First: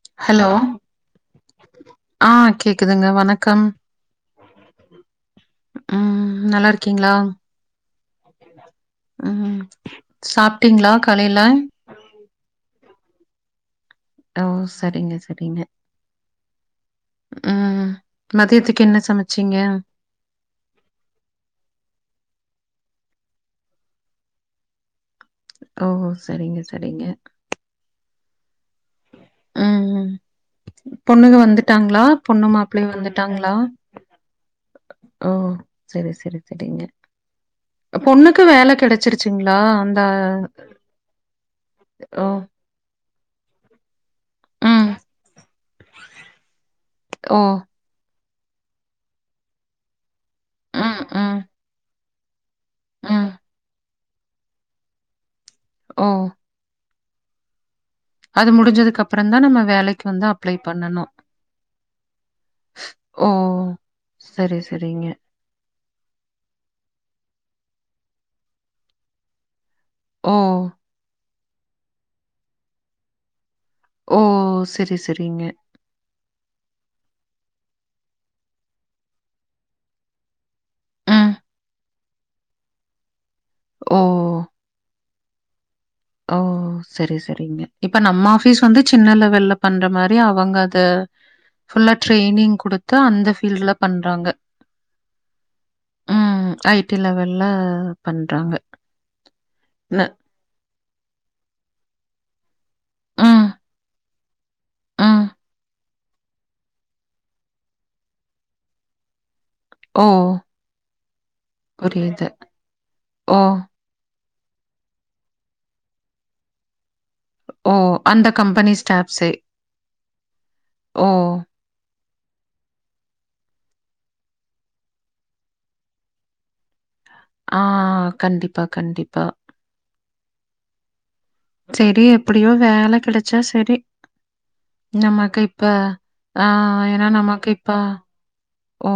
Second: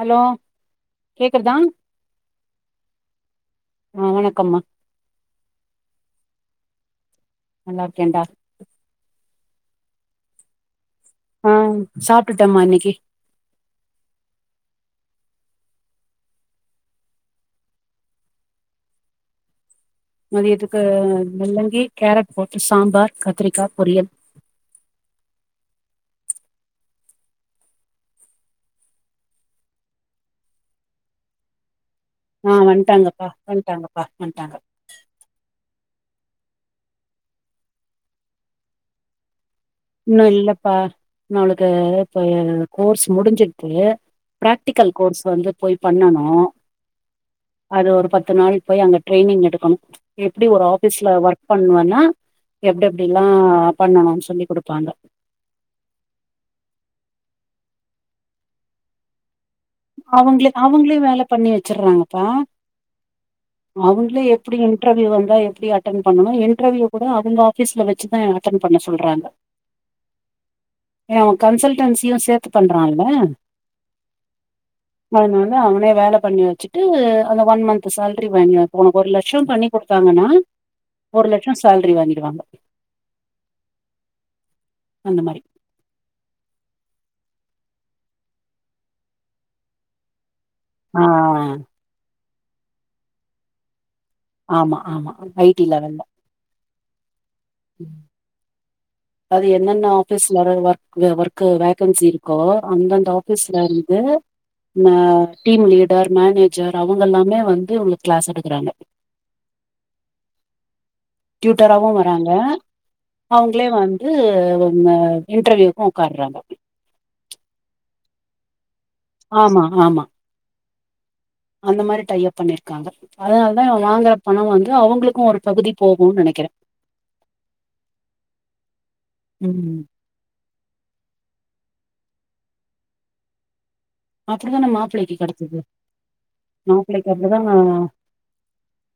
Hello கேக்குறதா ஆ கேக்குதுங்க வணக்கம் ஆ வணக்கம்மா ம் நல்லா இருக்கீங்ளா நல்லாருக்கே டா ம் சாப்ட்டீங்ளா காலைல சாப்ட்டுட்‌டோமா இன்னைக்கு ஓ சரிங்க சரிங்க ஆ மதியத்துக்கு என்ன சமைச்சீங்க மதியத்துக்கு முள்ளங்கி கேரட் போட்டு சாம்பார் கத்திரிக்கா பொரியல் ஓ சரிங்க சரிங்க ம் பொண்ணுங்க வந்துட்டாங்ளா பொண்ணு ஆ மாப்ளயு வந்ட்டாங்கப்பா வந்துட்டாங்ளா வந்ட்டாங்கப்பா வந்ட்டாங்க ஓ செரி செரி செரிங்க பொண்ணுக்கு வேல கெடச்சிருச்சுங்ளா இன்னு இல்லப்பா நம்மளுக்கு இப்ப ஓ கோர்ஸ் முடிஞ்சிட்த்து ம் ப்ராக்டிக்கல் கோர்ஸ் வந்து போய் பண்ணனு ஓ அது ஒரு பத் பத்து நாள் போய் அங்க ட்ரெய்னிங் எடுக்கணு எப்டி ஒரு ம் ஆபீஸ்ல ம் ஒர்க் பண்ணுவோன்னா எப்டி எப்டில்லா ம் பண்ணணுன் சொல்லி குடுப்பாங்க ம் அது முடிஞ்சதுக்கு அப்றதா நம்ம வேலைக்கு வந்து அவங்களே அப்ளை அவங்களே பண்ணணு வேல பண்ணி வச்சிர்றாங்கப்பா ஓ அவங்களே எப்டி சரி, சரிங்க. இன்டர்வியூ வந்தா எப்டி அட் டன் பண்ணு இன்டர்வியூ கூட அவங்க ஆபீஸ்ல வச்சுதான் அட்டென்் பண்ண சொல்றாங்க ஓ ஏன் கன்சல்டன்சியு சேத்து பண்றான்ல ஓ! சரி, சரிங்க. அதனால அவனே வேலை பண்ணி வச்சுட்டு அந்த ஒன் மந்த் சேல ரி வாங்க உனக்கு ஒரு லட்ச பண்ணி குடுத்தாங்கன்னா ஒரு ம். லட்ச சேலரி வாங்கிடுவாங்க ஓ அந்த மாரி ஓ சரி சரிங்க இப்ப நம்ம ஆபிஸ் வந்து சின்ன லெவல்ல பண்ற மாரி அவங்க த ஆ ஃபுல்லா ட்ரைனிங் குடுத்து அந்த பீல்ட்ல பண்றாங்க ஆமா ஆமா ஐடி லெவல்ல ம் ஐ டி லெவல்ல பண்றாங்க ன வர ஒர்க் ஒர்க் வேகன்சி இருக்கோ அந்தந்த ம், ஆபீஸ்ல இருந்து அ ம். டீம் லீடர் மேனேஜர் அவங்க எல்லாமே வந்து உங்களுக்கு கிளாஸ் எடுக்குறாங்க ஓ புரியுது அ ஓ! அவங்களே வந்து இன்ன இன்டர்வியூக்கு உக்கார்றாங்க ஓ அந்த கம்பெனி ஸ்டார் ஆமா ஆமா ஓ அந்த மாரி டை அப் பண்ணிருக்காங்க அதனாலதா வாங்குற பணம் வந்து அவங்களுக்கு ஒரு பகுதி போகு நெனைக்கிற ஆ கண்டிப்பா கண்டிப்பா ம் சரி எப்டியோ வேலை கெடைச்சா சரி அப்டிதான மாப்பிள்ளைக்கு நமக்கு கெடச்சது இப்ப ஆ ஏன்னா மாப்பிள்ளைக்கு அப்டிதா நமக்கு இப்ப ஓ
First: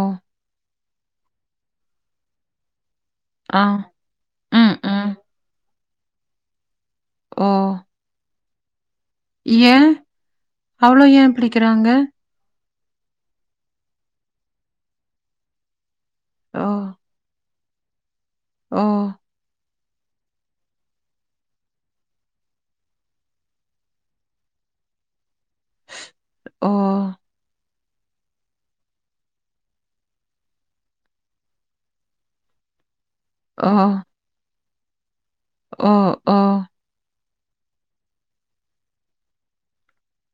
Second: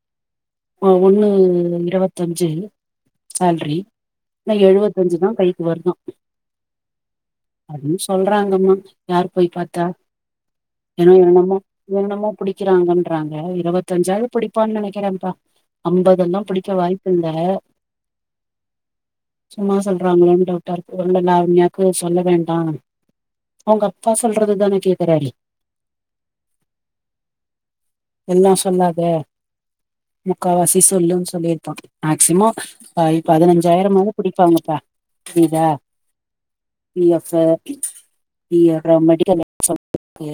ஒன்னு இருவத்தஞ்சு ஆ. சால்ரி ஆனா ம், ம். எழுவத்தஞ்சுதா கைக்கு வருதா ஓ! அப்டின் சொல்றாங்கம்மா யார் போய் பாத்தா ஏன்? அவ்ளோ ஏன் என்னென்னமோ பிடிக்கிறாங்க? என்னமோ புடிக்கிறாங்கன்றாங்க இருபத்தஞ்சாவது புடிப்பான் நினைக்கிறேன்ப்பா அம்பதெல்லா ஓ! புடிக்க வாய்ப்பில்ல ஓ சும்மா சொல்றாங்களோன் டவுட்டாருக்கு எல்லா நாருமையாக்கு சொல்ல வேண்டா அவங்க அப்பா சொல்றதுதான கேக்குறாரு ஓ எல்லா சொல்லாத முக்கால்வாசி சொல்லுன் சொல்லிருப்பாங்க மேக்சிமம் வந் ஓ! பதினஞ்சாயிரம்மாது புடிப்பாங்கப்பா புரியுதா ஓ! ஓ! P F P L medical allowance இருக்கு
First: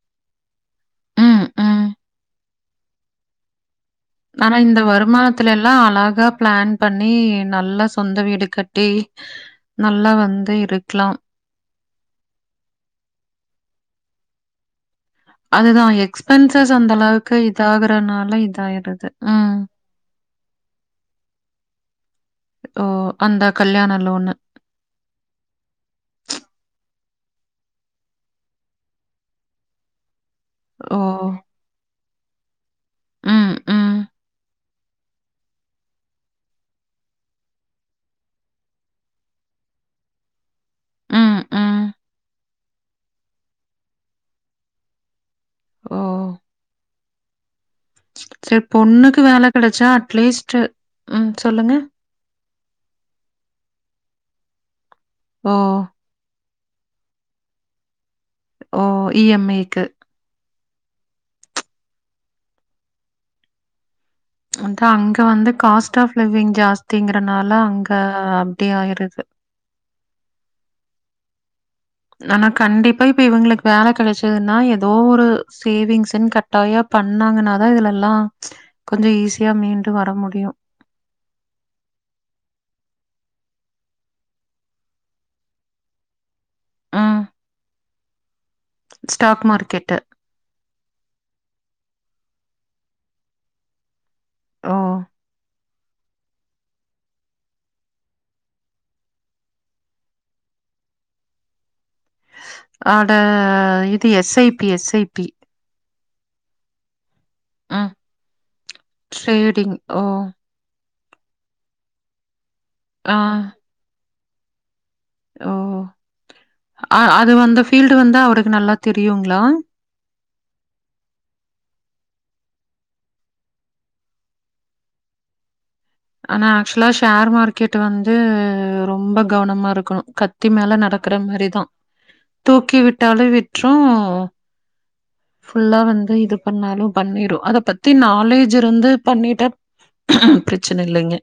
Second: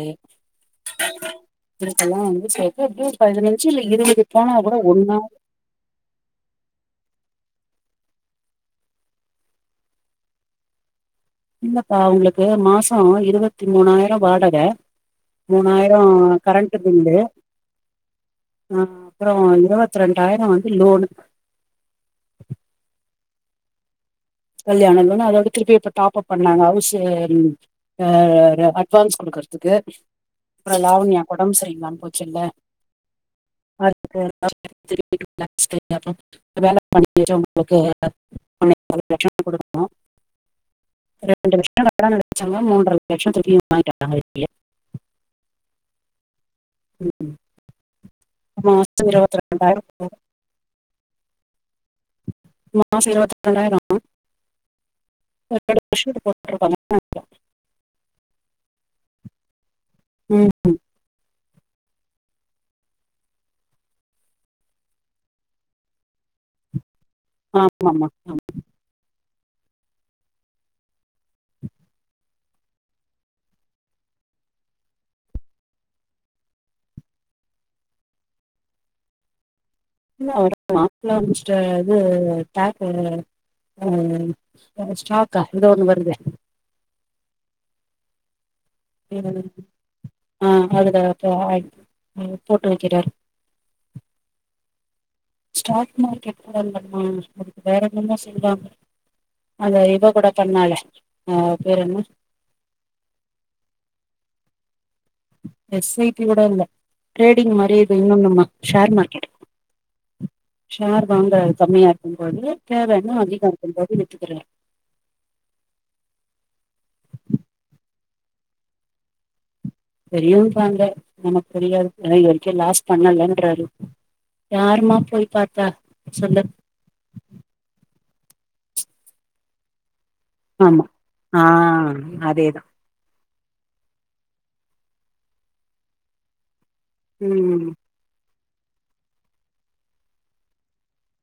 ம், ம். இதுக்கெல்லா வந்து செக்கப்க்கு பதினஞ்சு இல்ல இருபது போனா ஆனா கூட இந்த ஒன்னா வருமானத்துல எல்லா அழகாப் ப்ளான் பண்ணி நல்லா சொந்த வீடு கட்டி நல்லா வந்து இருக்லாம் இல்லப்பா உங்களுக்கு மாசோ இருவத்தி மூனாயிரோ வாடக அதுதான் மூனாயிரோ எக்ஸ்பென்சஸ் கரண்ட்டு அந்த பில்லு அளவுக்கு இதாகுறனால இதாயிடுது. அப்பறோ ம். இருவத் வத் ரெண்டாயிரோ வந்து லோன்னு ஓ அந்த கல்யாண லோனு கல்யாணம் பண்ணா அதோட திருப்பி இப்ப டாப்பப் பண்ணாங்க அவுசு தயாரா அட்வான்ஸ் குடுக்குறதுக்கு அப்பறோ ஓ! லாவண்யாக்கு ஒடம்பு சரியில்லாம போச்சுல்ல ம், ம். அதுக்கு [inaudible] திருப்பி டூ லாக்ஸ் [inaudible] லட்சோ குடுக்கனு ம், ம். [inaudible] சம்ம மூன்றர லட்சோ திருப்பி [inaudible] ஓ ம் ஹும் செரி பொண்ணுக்கு வேல ரெண்டாயிரம் கெடைச்சா போகும். அட்லீஸ்ட்டு ம் சொல்லுங்க மாசோ இருவத்தி ரெண்டாயிரோ ஓ! ஆ ரெண்ற வருஷத்துக்கு போட்டுட்ருப்பாங்க ஓ இ எம் மைக்கு ம் ஹும் அதா அங்க வந்து காஸ்ட் ஆஃப் லிவிங் ஜாஸ்திங்குறனால அங்க ஆமாம்மா ஆமா. அப்டி ஆயிருது நானா கண்டிப்பா இப்ப இவுங்களுக்கு வேல கெடைச்சதுன்னா ஏதோ ஒரு சேவிங்ஸ்ன்னு க ட்டாயோ பண்ணாங்கனாதா இதுலெல்லா கொஞ்சோ ஈஸியா மீண்டு வர முடியு மாப்புள்ள அமஞ்சுட்டா இது கேரக்டரு ஆ ஸ்டாக்கா இங்க ஒண்ணு வருதே ம். ஸ்டாக் ம் மார்க்கெட்டு. ஆ அதுல போய் போட்டு வக்கிறாரு ஓ ஸ்டாக் மார்க்கெட் இல்லம்மா அதுக்கு வேற என்னமோ சொல்வாங்க அந்த இவ கூட பண்ணாளே அவ பேரன்ன அட இது S I P S I P S I P கூட இல்ல ட்ரேடிங் மாறி ம். இது இன்னொன்னு ஷேர் மார்க்கெட் ட்ரேடிங். ஓ! ஷேர் வாங்குறது கம்மியா ஆகும்போது தேவன்னா ஆ. அதிகம் இருக்கும்போது வித்துக்குருவே ஓ அ அது வந்த ஃபீல்டு வந்தா அவருக்கு நல்லா தெரியுங்ளா தெரியுன்றாங்க நமக்கு தெரியாது ஆனா இதுவரைக்கு லாஸ் பண்ணலேன்றாரு யாருமா போய் பாத்தா சொல்லு ஆனா ஆக்சுவலா ஷேர் மார்க்கெட்டு வந்து ரொம்ப கவனமா இருக்கணு கத் த்தி மேல ஆமா நடக்குற ஆ மாரிதா அதேதா தூக்கி விட்டாலு விட் ட்ரு ஃபுல்லா வந்து இது பண்ணாலு பண்ணிரு அத ம் பத் பத்தி நாலேஜு இருந்து பண்ணிட்டா ப்ரச்சன இல்லேங்க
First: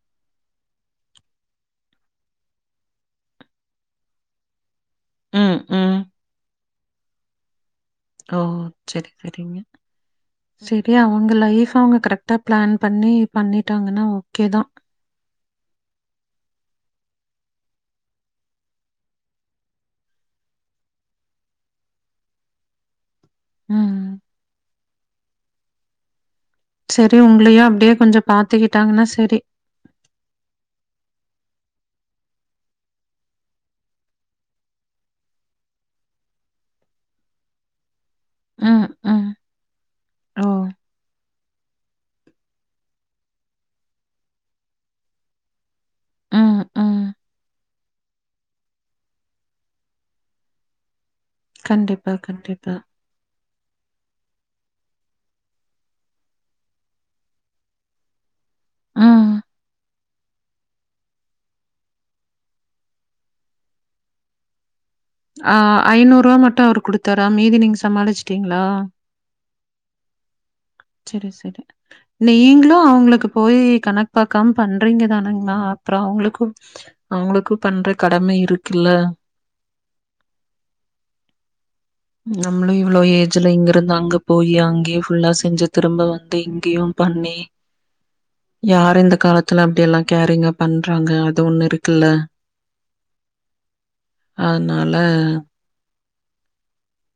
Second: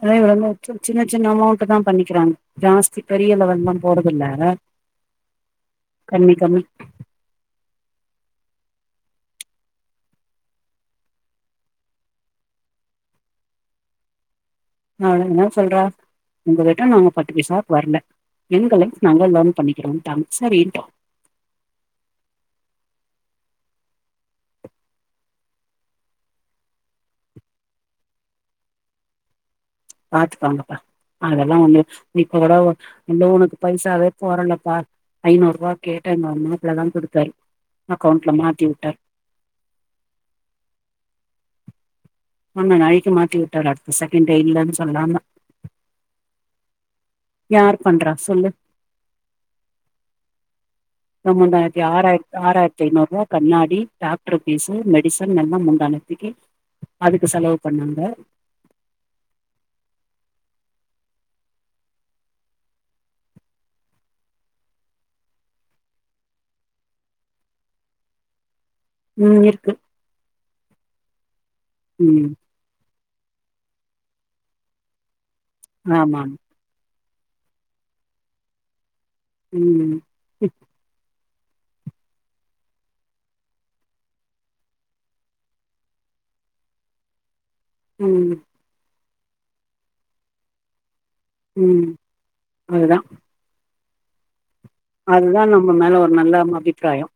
அதா இவ்ளோனு சின்ன சின்ன அமௌண்ட்டுதா பண்ணிக்கிறாங்க ஜாஸ்தி பெரிய லெவல்லா போடுதுல்ல ம் ம் கண்டிக்காம ஓ செரி செரிங்க செரி அவுங்க லைஃப்ப அவுங்க கரெக்டா ப்ளான் பண்ணி பண்ணிட்டாங்கன்னா ஓகே தா நா என்ன சொல்றா ஒங்கள விட நாங்க பத்து பைசாவுக்கு வரல எங்க லைஃப் நாங்க லேர்ன் பண்ணிக்கிறோட்டாங்க சரின்ட்டோ ம் ம் சரி உங்களையு அப்டியே கொஞ்சொ பாத்துக்கிட்டாங்கன்னா சரி பாத்துப்பாங்கப்பா அதெல்லா ஒன்னு இப்ப கூட ஒ இன்னு ஒனக்கு பைசாவே போடலப்பா ஐநூறுபா கேட்ட எங்க மாப்ளதா குடுத்தாரு அக்கௌண்ட்ல மாத்தி ம், விட்டாரு ம். ஓ ஆமா நைட்டு மாத்தி வுட்டாரு அடுத்த செகண்ட்டே இல்லனு சொல்லாம ம், ம். யார் பண்றா சொல்லு [unintelligible] கண்டிப்பா, ஆறாயிரத் கண்டிப்பா. ஆறாயிரத்தி ஐநூறுவா கண்ணாடி டாக்டர் ஃபீசு மெடிசன்னெல்லா முந்தாநேத்திக்கு அதுக்கு செலவு பண்ணாங்க ம். ஆ ஐநூறுவா மட்டு அவரு குடுத்தாரா மீதி நீங்க சமாளிச்சுட்டீங்ளா ம் இருக்கு செரி செரி ம் நீங்களு அவங்களுக்கு போய் கணக்கு பாக்காம பண்றீங்க தானங்னா அப்றோ ஆமா அவங்களுக்கும் அவங்களுக்கு பண்ற கடம இருக்குல்ல ம் நம்மளு இவ்ளோ ஏஜ்ல இங்க இருந்து அங்க போய் அங்கேயே ஃபுல்லா செஞ்சு திரும்ப வந்து இங்கயும் பண்ணி ம் யாரு இந்த காலத்துல அப்டி எல்லா கேரிங்கா பண்றாங்க ஒண்ணு ம் இருக்குல்ல. அதுதா அதுனால அதுதா நம்ம மேல ஒரு நல்ல ம் அபிப்ராயோ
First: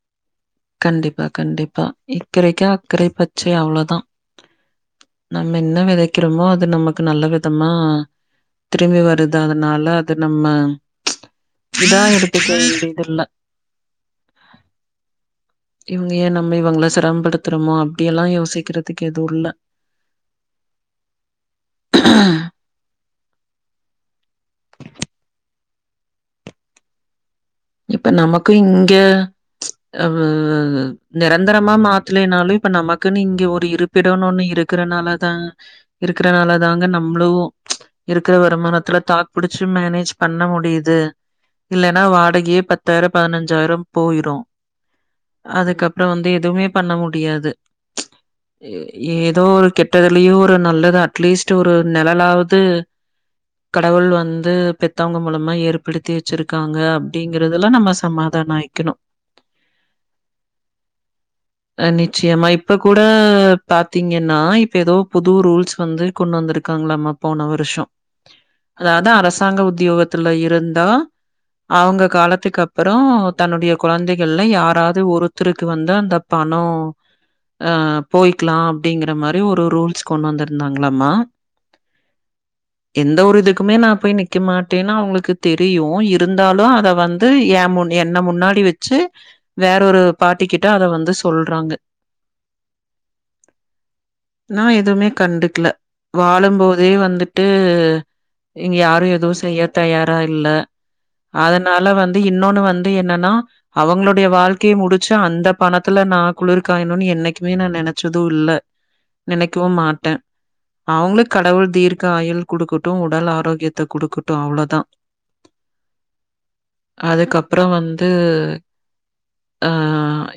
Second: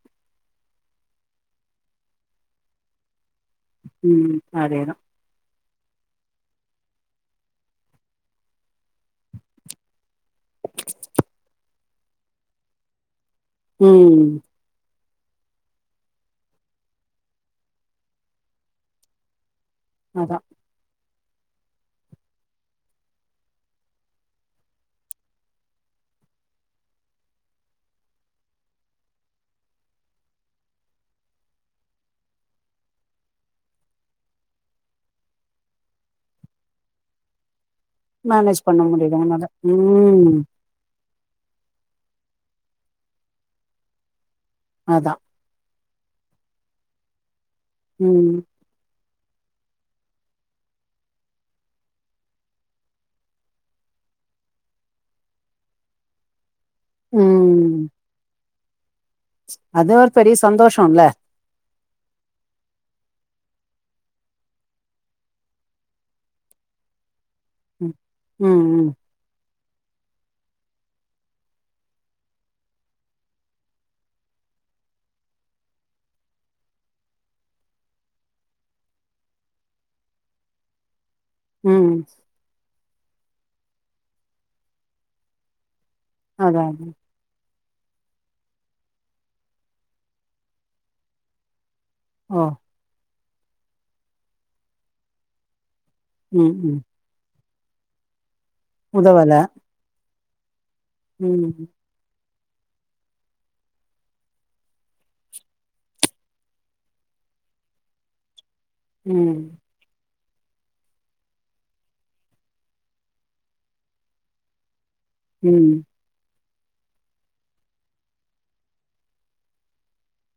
கண்டிப்பா கண்டிப்பா இக்கரைக்கு அக்கறை பச்சை அவ்ளோதா ம் அதேதா நம்ம என்ன வெதைக்கிறோமோ அது நமக்கு நல்ல விதமா திரும்பி வருது அதனால அது நம்ம இதா எடுத்துக்க வேண்டியதுல்ல ம் இவ்ங்க ஏ நம்ம இவங்கள செரமப்படுத்துறோமோ அப்டியெல்லா யோசிக்கிறதுக்கு எதுவுல்ல அதா இப்ப நமக்கு இங்க அ நிரந்தரமா மாத்தலேனாலு இப்ப நமக்குன்னு இங்க ஒரு இரு ப்பிடனு ஒன்னு இருக்கறனாலதா இருக்கறனால தாங்க நம்ளு இருக்குற மேனேஜ் பண்ண வருமானத்துல முடியல தாக் உன்னால புடிச்சு மேனேஜ் ம் பண்ண முடியுது இல்லன்னா வாடகையே பத்தாயிரொ பதினஞ்சாயிரொ போயிரு அதா அதுக்கப்றோ வந்து எதுவுமே பண்ண முடியாது ம் ஏதோ ஒரு கெட்டதுலயு ஒரு நல்லது அட்லீஸ்ட் ஒரு நெழலாவது கடவுள் வந்து பெத்தவங்க மூலமா ஏற்படுத்தி வச்சிருக்காங்க அப்டிங்கறதுல்ல ம் நம்ம சமாதானோ ஆயிக்கணு அது ஒரு பெரிய சந்தோஷோல்ல அ நிச்சயமா இப்ப கூட பாத்தீங்கன்னா இப்ப எதோ புது ரூல்ஸ் வந்து கொண் வந்திருக்காங்கலாம போன வருஷொ ம் ம் ம் அதாவ்து அரசாங்க உத்தியோகத்துல இருந்தா அவங்க காலத்துக்கு அப்றோ தன்னுடைய கொழந்தைகள்ல யாராவது ஒருத்தருக்கு வந்து அந்த பணோ அ போய்க்லா அப்டிங்கிற மாரி ஒரு ரூல்ஸ் கொண்டு வந்திருந்தாங்லாமா ம் எந்த ஒரு இதுக்குமே நா போய் நிக்க மாட்டேன்னு அவுங்ளுக்கு தெரியு அதா இருந்தாலு அதா அத வந் து ஏமுன் என்ன முன்னாடி வச்சு வேற ஒரு பாட்டி கிட்ட அத வந்து சொல்றாங்க ம் நா எதுவுமே கண்டுக்ல ம் ம் வாழும்போதே வந்துட் ட்டு இங்க யாரு எதுவு உதவல செய்யத் தயாரா இல்ல ம் அதனால வந்து இன்னொனு வந்து என்னனா அவங்களுடைய வாழ்க்கைய முடிச்சு அந்தப் பணத்துல நா குளிர் காயணுன் என்னைக்குமே நா நெனச்சது இல்ல ம் நினைக்கவும் மாட்டே அவுங்ளு கடவுள் தீர்க்க ஆயுள் குடுக்குட்டு உடல் ஆரோக்கியத்த குடுக்குட்டு அவ்ளோதா ம் அதுக்கப்ற வந்து அ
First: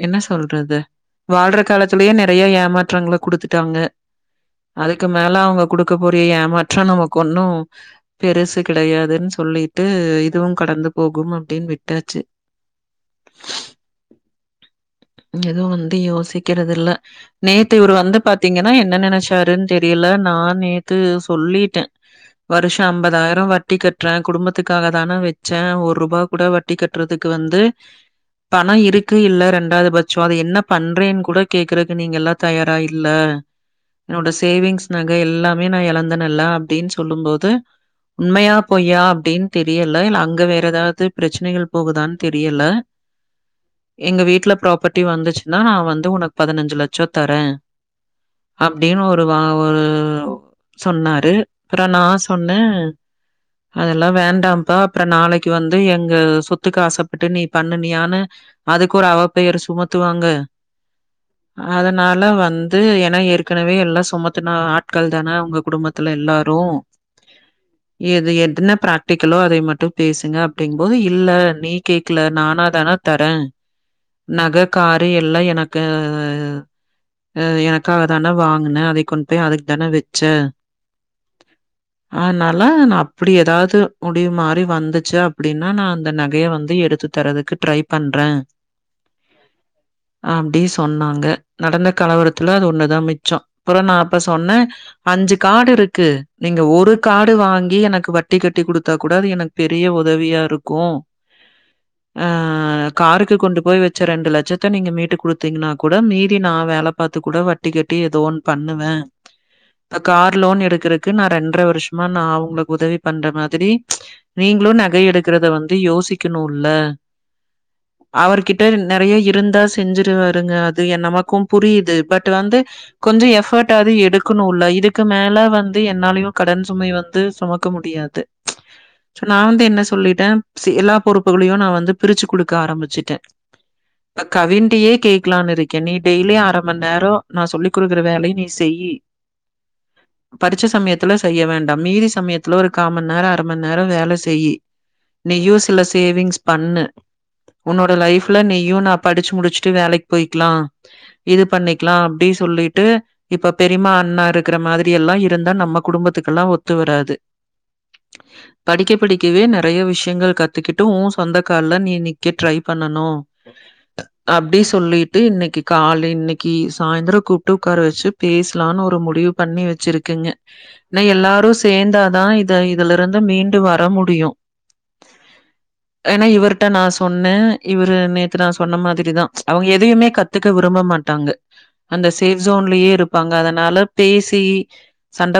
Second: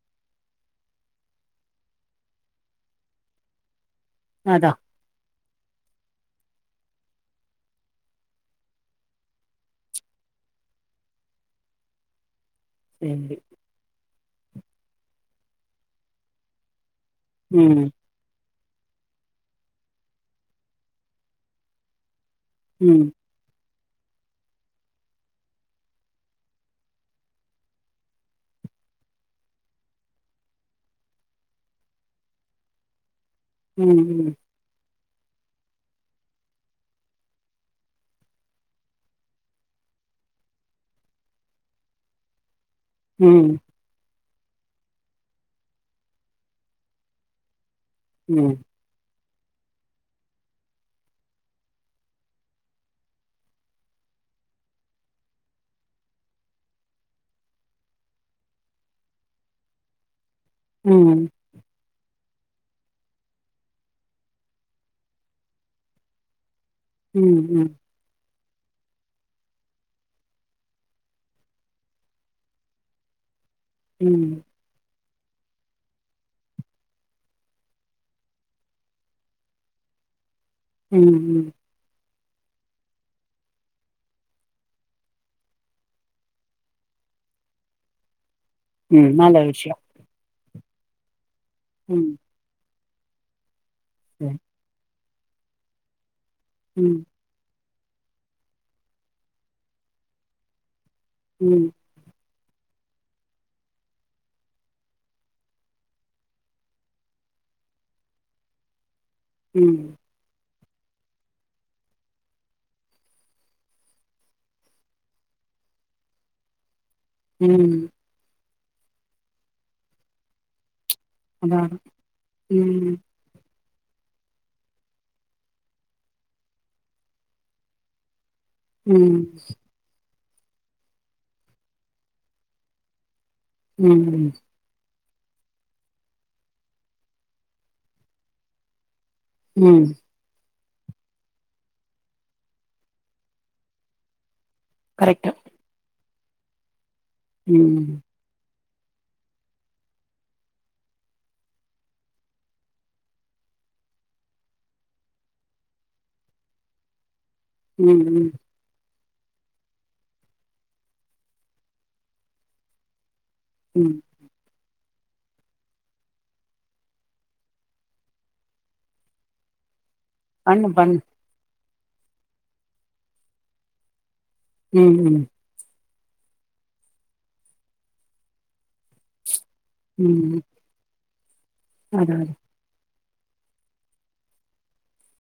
என்ன சொல்றது வாழ்ற காலத்திலியே நெறைய ஏமாற்றங்ள குடுத்துட்டாங்க அதா அதுக்கு மேல அவுங்க குடுக்க கூடிய ஏமாற்றோ நமக்கு ஒன்னு பெருசு கிடையாதுன் சொல்லிட்டு இதுவுங் கடந்து போகும் அப்டின் விட்டாச்சு தென்டி எதுவு வந்து யோசிக்கிறதில்ல நேத்து ம் இவரு வந்து பாத் பாத்தீங்கனா என்ன நெனச்சாருன் தெரியில நான் நேத்து சொல்லிட்டே வருஷ ம் அம்பதாயிர வட் ட்டி கட்றே குடும்பத்துக்காகதான வச்சே ஒர்ருபா கூட வட்டி கட்றதுக்கு வந்து பண இருக்கு இல்ல ரெண்டாதுப் வச்சோ அத என்னப் பண்றேன் கூட கேக்கறக்கு நீங்க எல்லா தயாரா இல்ல ம் என்னோட ம் சேவிங்ஸ் நகை எல்லாமே நா எழந்த நல்லா அப்டின் சொல்லும் போது உண்மையாப் பொய்யான் அப்டின் தெரியல இல்ல அங்க வேற எதாவது பிரச்னைகள் போகுதான் தெரியல ம் எங்க வீட்லப் ப்ராப்பர்ட்டி வந்துச்சுனா நா வந்து வுனக் பதினஞ்சு லட்சோ தரே ம் அப்டினு ஒரு வா ஒரு சொன்னாரு அப்ற நா சொன்னே அதெல்லா வேண்டாம்ப்பா அப்ற நாளைக்கு வந்து எங்க சொத்துக்கு ஆசப்பட்டு நீப் பண்ணுனியானு அதுக்கு ஒரு அவப் பெயர் சுமத்துவாங்க ம் ம் அதனால வந்து ஏனா ஏற்கனவே எல்லா சுமத்துனா ஆட்கள் தானே வுங்க குடும்பத் த்ல எல்லாரு ம் ம் எது எத்னப் பிராக்டிக்கலோ அதை மட்டும் பேசுங்க அப்டிங்கம் போது இல்ல நீ கேக்கல நானா தானாக் தரே ம் நக காரு எல்லா எனக்கே அ எனக்காக தான வாங்கன அதை கொண் போய் அதுக்தானே வச்சே ம் ம் [inaudible] அதுனால நா அப்டி எதாது முடிவு மாரி வந்துச்சு அப்டினா நா அந்த நகைய வந்து எடுத்து தரதுக்கு ட்ரை பண்ற ம் நல்ல விஷ்யோ அப்டி சொன்னாங்க நடந்த ம் கலவரத்துல அது ஒண்ணுதா மிச்சோ அப்பறோ நா அப்ப சரி சொன்ன அஞ்சு காடு இருக்கு நீங்க ஒரு ம் கா டு வாங்கி எனக்கு வட்டி கட்டி குடுத்தா கூட அது எனக்கு பெரிய உதவியா இருக்கூ ம் ஆ காருக்கு கொண்டு போய் வச்ச ரெண்டு லெட்சத்த நீங்க மீட்டு குடுத்தீங்கனா கூட மீதி நா வேல பாத்து கூட வட்டி கட்டி ஏதோ ஒன்னு பண்ணுவ ம் கார் லோன் எடுக்குறக்கு நா ரெண்ர வர்ஷமா நா அவங்களுக்கு உதவி பண்ற மாதிரி நீங்களு நகை எடுக்குறத வந்து யோசிக்கணும்ல ம் அவருகிட்ட நெறைய இருந்தா செஞ்சுருவாருங்க அது என்னமோ அதா அதா புரியுது பட் வந்து ம் கொஞ்சோ எஃபர்ட் போட்டாது எடுக்கணுல்ல இதுக்கு மேல வந்து என்னாலயு கடன் சுமைய வந்து சுமக்க முடியாது ம் சோ நா வந்து என்ன சொல்லிட்ட சீ எல்லா பொறுப்புகளையு நா வந்து பிரிச்சு குடுக்க ஆரம்பிச்சுட்டே ம் ம் கவின்டயே கேக்கலானு இருக் கே நீ டெய்லி அர மண் நேரோ நா சொல்லி குடுக்குற வேலயு நீ செய்யி ம் பருச்ச சமயத்துல செய்ய வேண்டா மீதி சமயத்துல ஒரு கா மண் நேரோ அர மண் நேரோ வேல செய்யி கரெக்ட்டு நீயு சில சேவிங்ஸ் பண்ணு ம் உன்னோட லைஃப் ல நீயு நா படுச்சு முடிச்சுட்டு வேலைக்கு போயிக்கலா இது பண்ணிக்கலா அப்டி சொல்லிட்டு இப்ப பெரிமா அண்ணா இருக்குற மாதிரி எல்லா இருந்தா நம்ம குடும்பத்துகெல்லா ஒத்து வராது ம் ம் படிக்க படிக்கவே நெறைய விஷ்யங்கள் கத்துகிட்டு ஓ சொந்த கால்ல நீ நிக்க ட்ரை பண்ணனு ம் அப்டி சொல்லிட்டு இன்னைக்கி கால்லே இன்னைக்கி சாய்ந்தரோ கூப்டு உக்கார வச்சு பேசலானு ஒரு முடிவு பண்ணி வச்சுருக் கேங்க பண்ணு பண்ணு ஏனா எல்லாரு சேந்தாதா இத இதுல இருந்து மீண்டு வர முடியு ம் ம் ஏனா இவருட்ட நா சொன்ன இவரு நேத்து நா சொன்ன மாதிரிதா அவுங்க எதையுமே ம் கத்துக்க விரும்ப மாட்டாங்க அந்த அதா அதா சேவ்ஸ் ஜோன்லயே இருப்பாங்க அதனால பேசி சண்ட